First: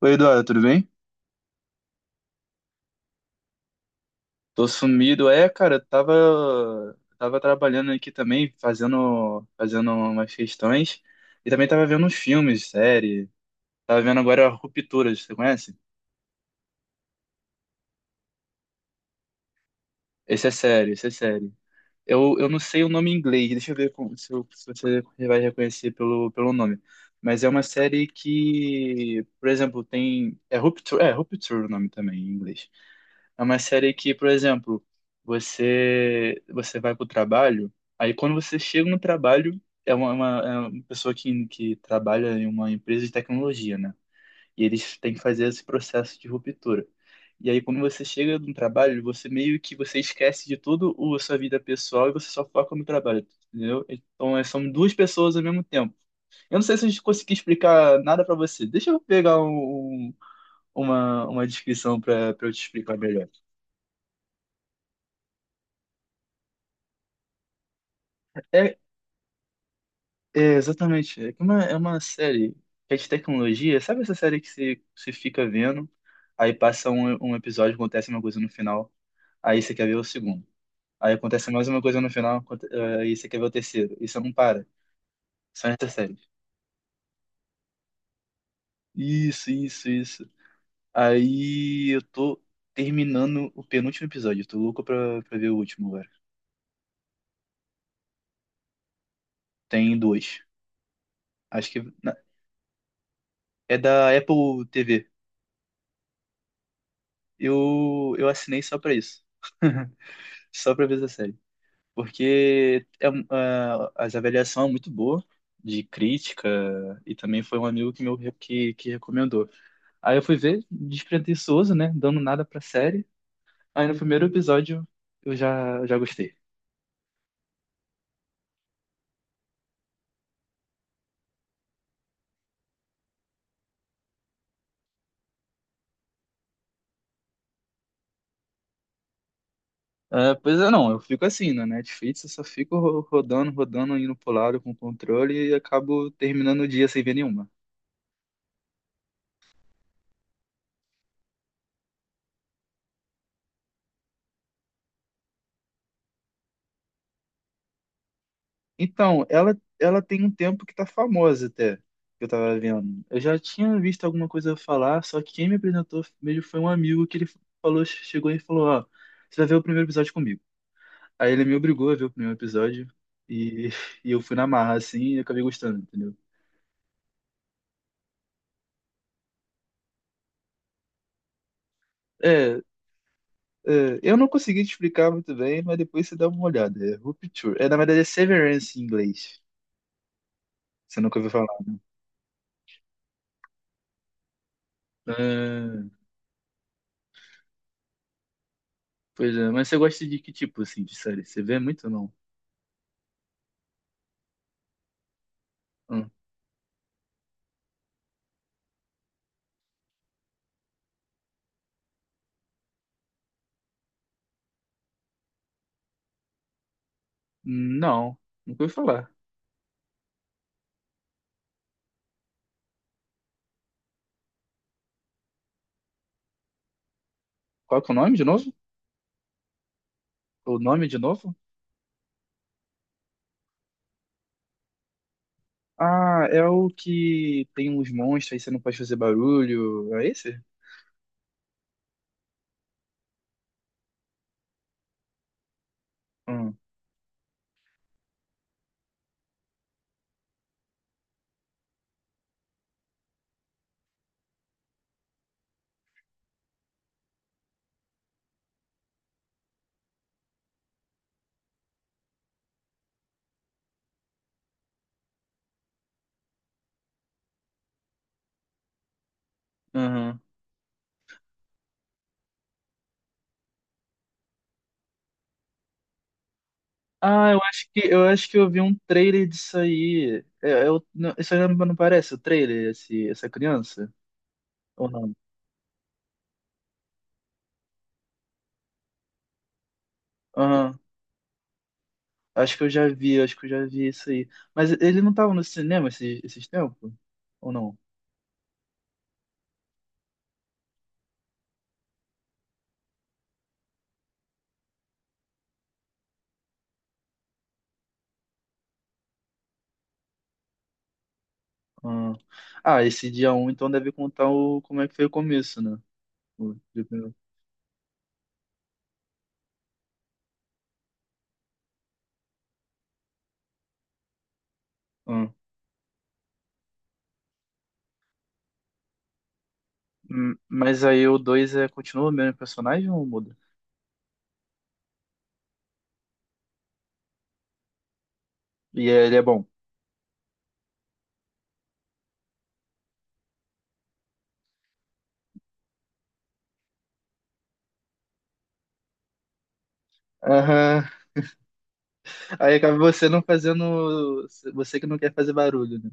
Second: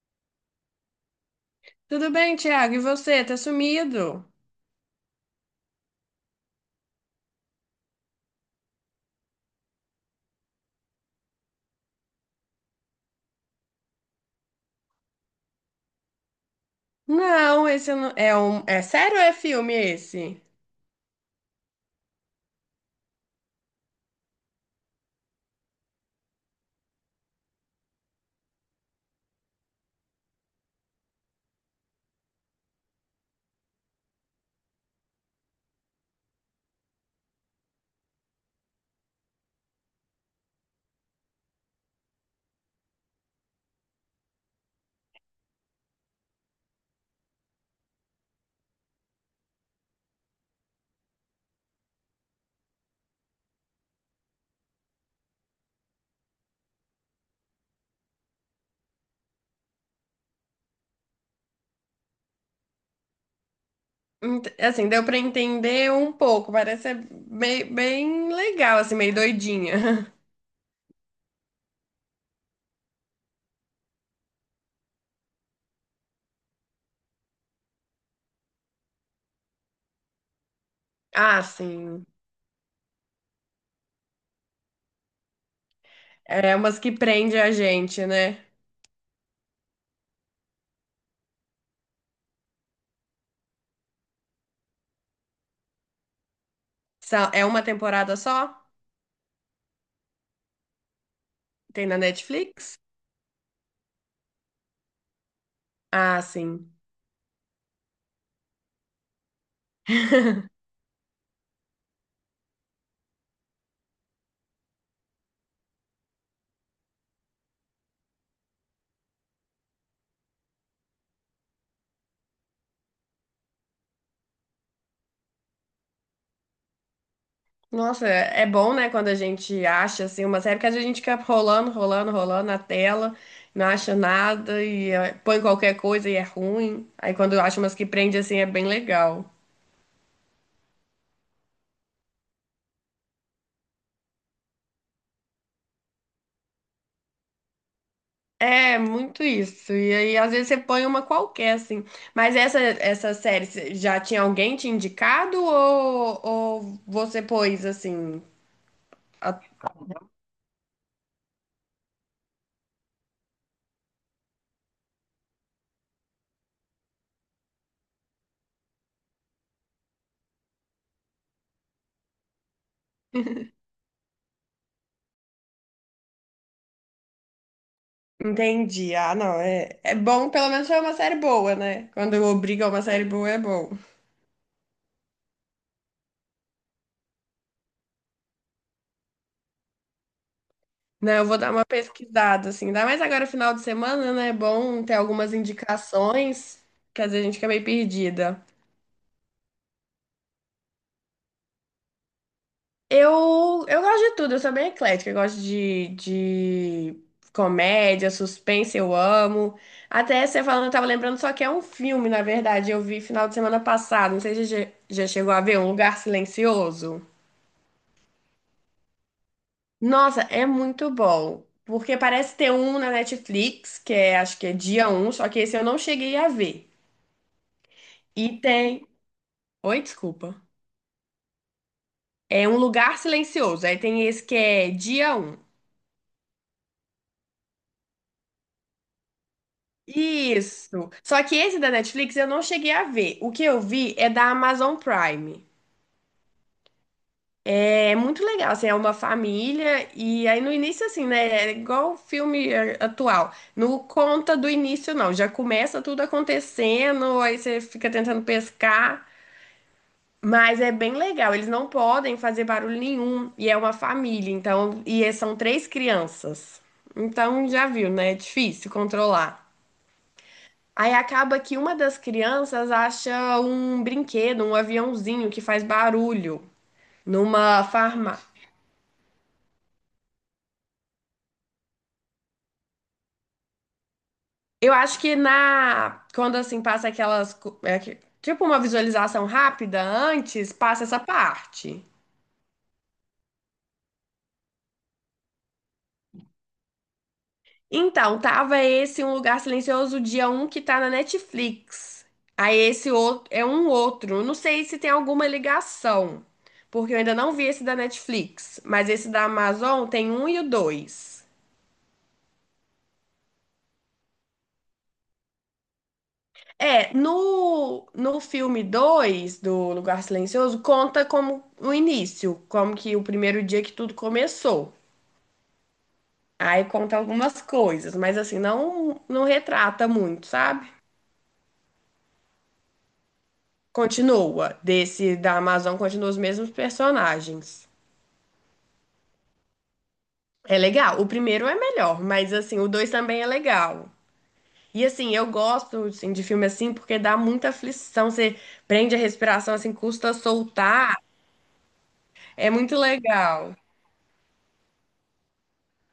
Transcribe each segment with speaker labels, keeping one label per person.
Speaker 1: Oi, Eduardo, tudo bem?
Speaker 2: Tudo bem, Thiago? E você? Tá sumido?
Speaker 1: Tô sumido. É, cara, eu tava trabalhando aqui também, fazendo umas questões. E também tava vendo uns filmes, série. Tava vendo agora Rupturas, você conhece?
Speaker 2: Não, esse eu não... É um. É sério ou é filme esse?
Speaker 1: Esse é sério, esse é sério. Eu não sei o nome em inglês, deixa eu ver com- se, eu- se você vai reconhecer pelo nome. Mas é uma série que, por exemplo, tem. É Rupture o nome também em inglês. É uma série que, por exemplo, você vai pro trabalho, aí quando você chega no trabalho, é uma pessoa que trabalha em uma empresa de tecnologia, né? E eles têm que fazer esse processo de ruptura. E aí quando você chega no trabalho, você meio que você esquece de tudo o sua vida pessoal e você só foca no trabalho, entendeu? Então é, são duas pessoas ao mesmo tempo. Eu não sei se eu consegui explicar nada pra você. Deixa eu pegar uma descrição pra eu te explicar melhor.
Speaker 2: Assim, deu pra entender um pouco. Parece ser bem, bem
Speaker 1: É,
Speaker 2: legal, assim, meio doidinha.
Speaker 1: é, exatamente. É que é uma série que é de tecnologia. Sabe essa série que você fica vendo, aí passa um episódio, acontece uma coisa no final, aí você quer ver o segundo. Aí
Speaker 2: Ah,
Speaker 1: acontece mais uma coisa
Speaker 2: sim.
Speaker 1: no final, aí você quer ver o terceiro. E você não para. São essas séries.
Speaker 2: É umas que prende a gente, né?
Speaker 1: Isso, isso, isso. Aí eu tô terminando o penúltimo episódio. Eu tô louco pra ver o último agora.
Speaker 2: São- É uma temporada só?
Speaker 1: Tem dois. Acho
Speaker 2: Tem
Speaker 1: que
Speaker 2: na
Speaker 1: na-
Speaker 2: Netflix?
Speaker 1: É da Apple TV.
Speaker 2: Ah, sim.
Speaker 1: Eu assinei só pra isso. Só pra ver essa série. Porque as avaliação é muito boa de crítica e também foi um amigo que meu que recomendou. Aí eu fui ver, despretensioso, né, dando nada pra série. Aí no primeiro episódio eu já gostei.
Speaker 2: Nossa, é bom, né, quando a gente acha assim uma série, porque às vezes a gente fica rolando, rolando, rolando na tela, não acha nada e põe qualquer coisa e é ruim. Aí quando acha umas que prende assim é bem legal.
Speaker 1: Ah, pois é, não, eu fico assim, na Netflix eu só fico rodando, rodando, indo pro lado com o controle e acabo terminando o dia sem ver nenhuma.
Speaker 2: É, muito isso. E aí às vezes você põe uma qualquer assim. Mas essa série já tinha alguém te indicado ou você pôs assim?
Speaker 1: Então,
Speaker 2: A-
Speaker 1: ela tem um tempo que tá famosa até, que eu tava vendo. Eu já tinha visto alguma coisa falar, só que quem me apresentou mesmo foi um amigo que ele falou, chegou e falou, ó, você vai ver o primeiro episódio comigo. Aí ele me obrigou a ver o primeiro episódio e, e eu fui na marra, assim, e acabei gostando, entendeu?
Speaker 2: Entendi. Ah, não, é bom, pelo menos foi uma série boa, né? Quando
Speaker 1: É,
Speaker 2: obriga uma série boa é bom.
Speaker 1: é, eu não consegui te explicar muito bem, mas depois você dá uma olhada. É Rupture. É, na verdade, é Severance em inglês. Você
Speaker 2: Não,
Speaker 1: nunca
Speaker 2: eu
Speaker 1: ouviu
Speaker 2: vou
Speaker 1: falar.
Speaker 2: dar uma pesquisada, assim. Ainda mais agora, final de semana, né? É bom ter algumas
Speaker 1: Ah,
Speaker 2: indicações, que às vezes a gente fica meio perdida.
Speaker 1: pois é, mas você gosta de que tipo, assim, de série? Você vê muito ou não?
Speaker 2: Eu gosto de tudo, eu sou bem eclética. Eu gosto de comédia, suspense, eu amo. Até você falando, eu tava lembrando só que é um filme, na verdade. Eu vi final de semana passado, não sei se você já chegou a ver, Um Lugar Silencioso.
Speaker 1: Não, nunca ouvi falar.
Speaker 2: Nossa, é muito bom. Porque parece ter um na Netflix, que é, acho que é dia um só que esse eu não cheguei a ver.
Speaker 1: Qual que é o nome de
Speaker 2: E
Speaker 1: novo?
Speaker 2: tem. Oi, desculpa.
Speaker 1: O nome de novo?
Speaker 2: É um lugar silencioso. Aí tem esse que é dia um.
Speaker 1: Ah, é o que tem uns monstros aí você não pode fazer barulho. É esse?
Speaker 2: Isso. Só que esse da Netflix eu não cheguei a ver. O que eu vi é da Amazon Prime.
Speaker 1: Hum,
Speaker 2: É muito legal, assim, é uma família e aí no início assim, né, é igual o filme atual. Não conta do início não, já começa tudo acontecendo, aí você fica tentando pescar. Mas é bem legal, eles não podem fazer barulho nenhum e é uma família, então, e é- são três crianças. Então já viu, né? É difícil controlar.
Speaker 1: aham.
Speaker 2: Aí acaba que uma das crianças acha um brinquedo, um aviãozinho que faz barulho
Speaker 1: Ah, eu
Speaker 2: numa
Speaker 1: acho que eu acho
Speaker 2: farmácia.
Speaker 1: que eu vi um trailer disso aí. Não, isso aí não, não parece o trailer, esse, essa criança?
Speaker 2: Eu
Speaker 1: Ou
Speaker 2: acho
Speaker 1: não?
Speaker 2: que na quando assim passa aquelas co- é que- tipo uma visualização rápida antes,
Speaker 1: Aham.
Speaker 2: passa essa parte.
Speaker 1: Acho que eu já vi isso aí. Mas ele não tava no cinema esses tempos? Ou não?
Speaker 2: Então, tava esse Um Lugar Silencioso, dia um que tá na Netflix. Aí esse outro é um outro. Eu não sei se tem alguma ligação, porque eu ainda não vi esse da Netflix, mas esse da Amazon tem um e o dois.
Speaker 1: Ah, Ah, esse dia um, então deve contar o, como é que foi o começo, né? O- de-
Speaker 2: É, no filme 2 do Um Lugar Silencioso, conta como o início, como que o primeiro dia que tudo começou.
Speaker 1: ah.
Speaker 2: Aí conta algumas coisas, mas assim, não, não retrata muito, sabe?
Speaker 1: Mas aí o 2 é, continua o mesmo personagem ou muda?
Speaker 2: Continua. Desse da Amazon continua os mesmos personagens.
Speaker 1: E ele é bom.
Speaker 2: É legal. O primeiro é melhor, mas assim, o dois também é legal. E assim, eu gosto assim, de filme assim porque dá muita aflição. Você prende a respiração, assim, custa
Speaker 1: Aham.
Speaker 2: soltar. É
Speaker 1: Aí acaba
Speaker 2: muito
Speaker 1: você não
Speaker 2: legal.
Speaker 1: fazendo. Você que não quer fazer barulho, né?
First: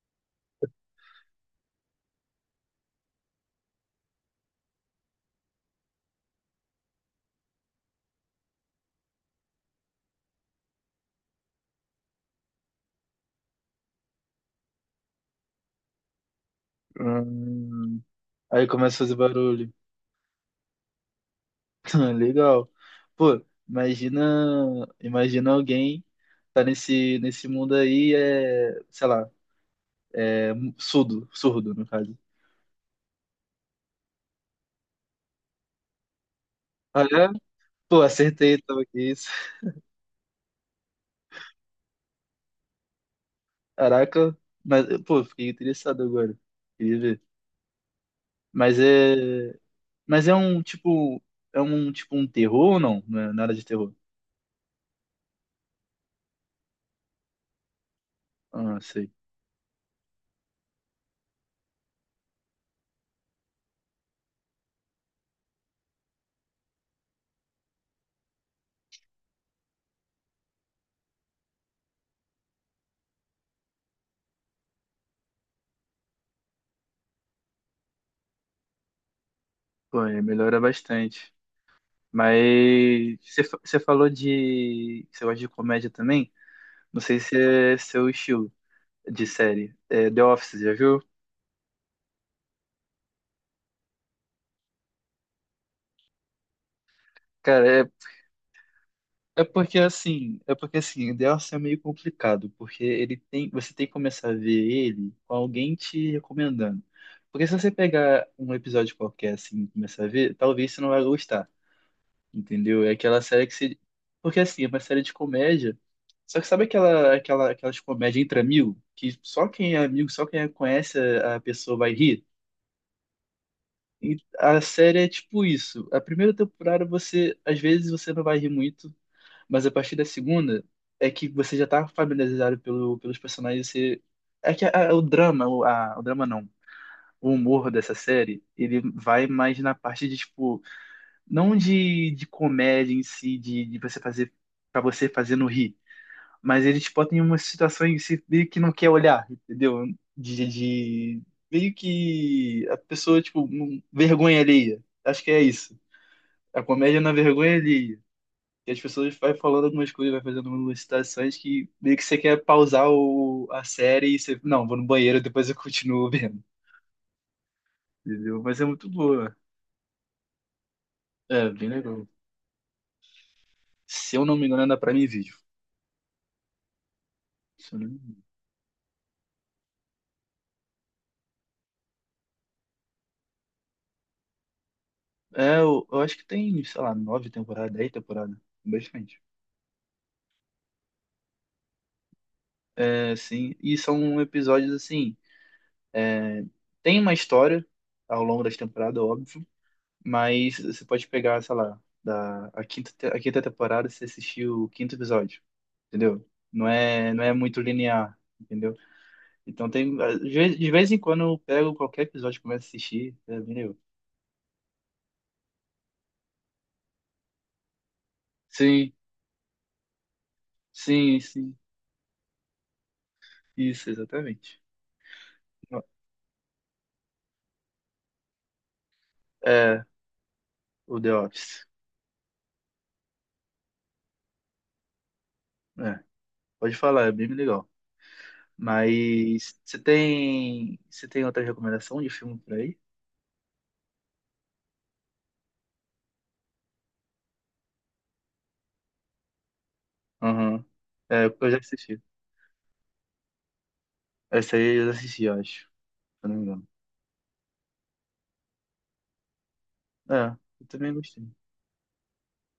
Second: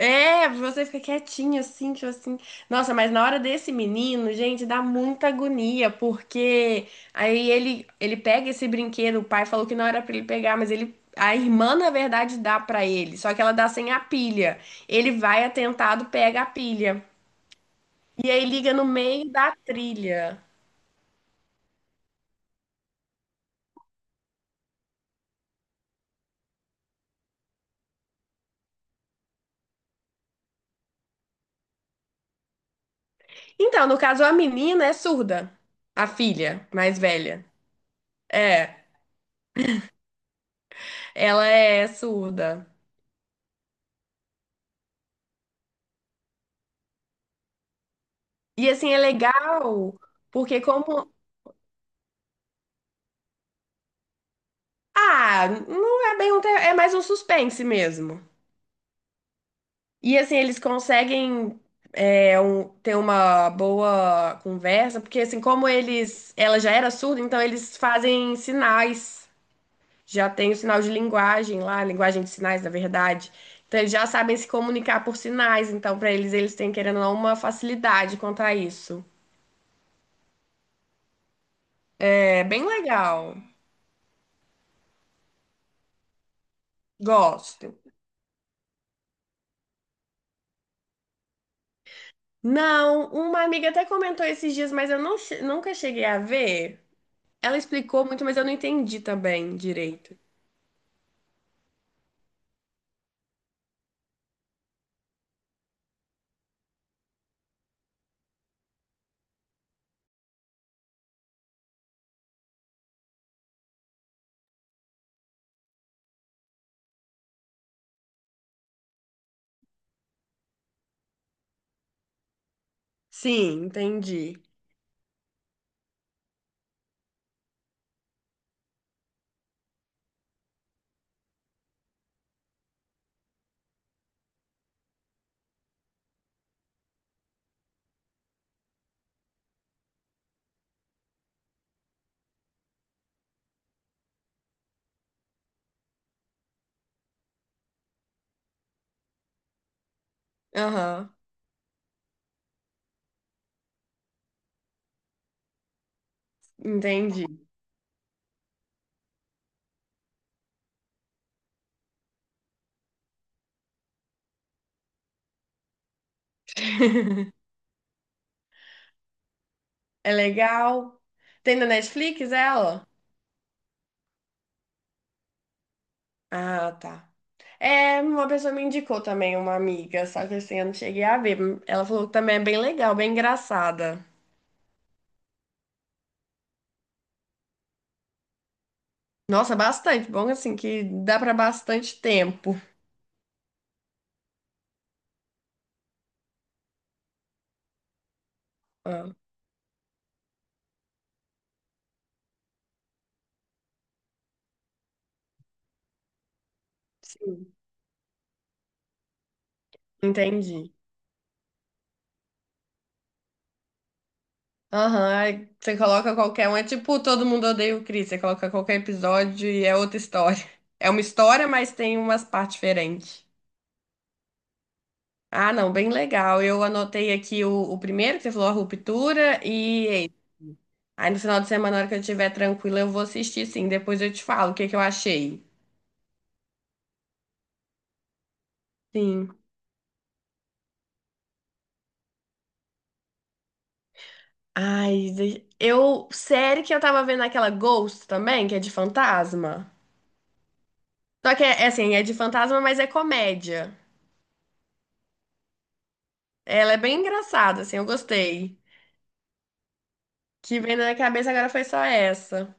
Speaker 2: É, você fica quietinho assim, tipo assim. Nossa, mas na hora desse menino, gente, dá muita agonia, porque aí ele pega esse brinquedo, o pai falou que não era pra ele pegar, mas ele a irmã na verdade dá pra ele, só que ela dá sem a pilha. Ele vai atentado, pega a pilha
Speaker 1: Hum,
Speaker 2: e aí
Speaker 1: aí
Speaker 2: liga no
Speaker 1: começa a fazer
Speaker 2: meio da
Speaker 1: barulho.
Speaker 2: trilha.
Speaker 1: Legal. Pô, imagina. Imagina alguém tá nesse mundo aí, é, sei lá, surdo, surdo, no caso.
Speaker 2: Então, no caso a menina é surda, a filha mais
Speaker 1: Ah, é?
Speaker 2: velha.
Speaker 1: Pô, acertei,
Speaker 2: É,
Speaker 1: então, que isso.
Speaker 2: ela é surda.
Speaker 1: Caraca, mas, pô, fiquei interessado agora. Queria ver.
Speaker 2: E
Speaker 1: Mas
Speaker 2: assim é
Speaker 1: é.
Speaker 2: legal,
Speaker 1: Mas é
Speaker 2: porque
Speaker 1: um
Speaker 2: como
Speaker 1: tipo. É um tipo um terror ou não? Não é nada de terror.
Speaker 2: Ah, não é bem um terror, é mais um suspense mesmo.
Speaker 1: Ah, sei.
Speaker 2: E assim, eles conseguem ter uma boa conversa, porque assim, como eles, ela já era surda, então eles fazem sinais. Já tem o sinal de linguagem lá, linguagem de sinais, na verdade. Então eles já sabem se comunicar por sinais, então pra eles têm querendo ou não uma facilidade quanto a isso.
Speaker 1: Pô, aí melhora bastante.
Speaker 2: É bem legal.
Speaker 1: Você falou de. Você gosta de comédia também? Não sei se
Speaker 2: Gosto.
Speaker 1: é seu estilo de série. É, The Office, já viu?
Speaker 2: Não, uma amiga até comentou esses dias, mas eu não nunca cheguei a ver. Ela
Speaker 1: Cara,
Speaker 2: explicou muito, mas eu não entendi
Speaker 1: é
Speaker 2: também
Speaker 1: porque
Speaker 2: direito.
Speaker 1: assim. É porque assim, The Office é meio complicado, porque ele tem. Você tem que começar a ver ele com alguém te recomendando. Porque se você pegar um episódio qualquer assim e começar a ver, talvez você não vai gostar. Entendeu? É aquela série que você... Porque, assim, é uma série de comédia, só que sabe aquelas comédias entre amigos? Que só quem é amigo, só quem conhece a pessoa vai rir?
Speaker 2: Sim,
Speaker 1: E
Speaker 2: entendi.
Speaker 1: a série é tipo isso. A primeira temporada você, às vezes, você não vai rir muito, mas a partir da segunda é que você já tá familiarizado pelos personagens, você... É que a- o drama, o, a- o drama não, O humor dessa série, ele vai mais na parte de, tipo não de comédia em si, de você fazer para você fazer no rir, mas eles botam em uma situação em que você meio que não quer olhar, entendeu? De,
Speaker 2: Aham,
Speaker 1: de meio que a pessoa tipo vergonha alheia. Acho que é isso. A comédia na
Speaker 2: entendi.
Speaker 1: vergonha alheia. E as pessoas vai falando algumas coisas, vai fazendo algumas citações que meio que você quer pausar a série e você, não, vou no banheiro, depois eu continuo vendo, entendeu? Mas é muito boa.
Speaker 2: É legal.
Speaker 1: É,
Speaker 2: Tem na
Speaker 1: bem legal.
Speaker 2: Netflix ela?
Speaker 1: Se eu não me engano, é da Prime Video.
Speaker 2: Ah, tá.
Speaker 1: Se eu não me
Speaker 2: É,
Speaker 1: engano.
Speaker 2: uma pessoa me indicou também, uma amiga, só que assim, eu não cheguei a ver. Ela falou que também é bem legal, bem engraçada.
Speaker 1: É, eu acho que tem, sei lá, nove temporadas, dez temporadas. Bastante.
Speaker 2: Nossa, bastante. Bom, assim, que dá pra bastante tempo.
Speaker 1: É, sim. E são episódios assim. É, tem uma história ao longo das temporadas,
Speaker 2: Ah,
Speaker 1: óbvio, mas você pode pegar, sei lá, a quinta, a quinta temporada você assistiu o quinto episódio, entendeu? Não é
Speaker 2: sim,
Speaker 1: muito linear, entendeu? Então tem, de
Speaker 2: entendi.
Speaker 1: vez em quando eu pego qualquer episódio e começo a assistir, é, entendeu?
Speaker 2: Aham, aí você coloca qualquer um. É tipo Todo Mundo Odeia o Chris. Você coloca qualquer
Speaker 1: Sim,
Speaker 2: episódio e é outra história. É uma história,
Speaker 1: sim,
Speaker 2: mas tem umas partes diferentes.
Speaker 1: isso, exatamente.
Speaker 2: Ah, não, bem legal. Eu anotei aqui o primeiro, que você falou, a ruptura,
Speaker 1: É,
Speaker 2: e esse.
Speaker 1: o
Speaker 2: Aí
Speaker 1: The
Speaker 2: no final de
Speaker 1: Office.
Speaker 2: semana, na hora que eu estiver tranquila, eu vou assistir sim. Depois eu te falo o que que eu achei.
Speaker 1: É, pode falar, é bem legal.
Speaker 2: Sim.
Speaker 1: Mas você tem outra recomendação de filme por aí?
Speaker 2: Ai, eu. Série que eu tava vendo aquela Ghost também, que é de fantasma.
Speaker 1: Aham. É,
Speaker 2: Só que
Speaker 1: eu já
Speaker 2: é assim,
Speaker 1: assisti.
Speaker 2: é de, fantasma, mas é comédia.
Speaker 1: Essa aí eu já assisti, eu acho. Se eu não me engano.
Speaker 2: Ela é bem engraçada, assim, eu gostei.
Speaker 1: É,
Speaker 2: Que
Speaker 1: eu
Speaker 2: vem na
Speaker 1: também
Speaker 2: minha
Speaker 1: gostei.
Speaker 2: cabeça agora foi só essa.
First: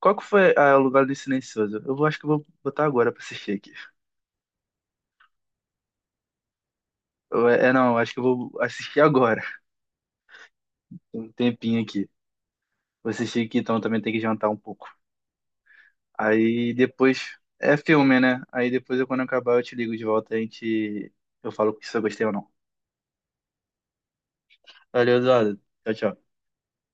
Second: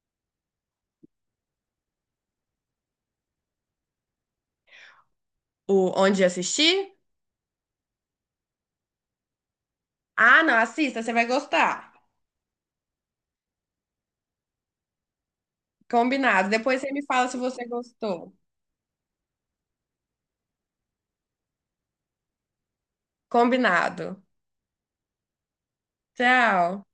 Speaker 1: Qual que foi ah, o lugar do silencioso? Eu vou, acho que eu vou botar agora pra assistir aqui.
Speaker 2: O onde assistir?
Speaker 1: Não, acho que eu vou assistir agora.
Speaker 2: Ah, não, assista, você
Speaker 1: Tem
Speaker 2: vai
Speaker 1: um tempinho
Speaker 2: gostar.
Speaker 1: aqui. Vou assistir aqui, então também tem que jantar um pouco.
Speaker 2: Combinado.
Speaker 1: Aí
Speaker 2: Depois você me fala se
Speaker 1: depois.
Speaker 2: você
Speaker 1: É filme,
Speaker 2: gostou.
Speaker 1: né? Aí depois, eu, quando eu acabar, eu te ligo de volta e a gente. Eu falo se eu gostei ou não.
Speaker 2: Combinado.
Speaker 1: Valeu, Eduardo. Tchau, tchau.
Speaker 2: Tchau.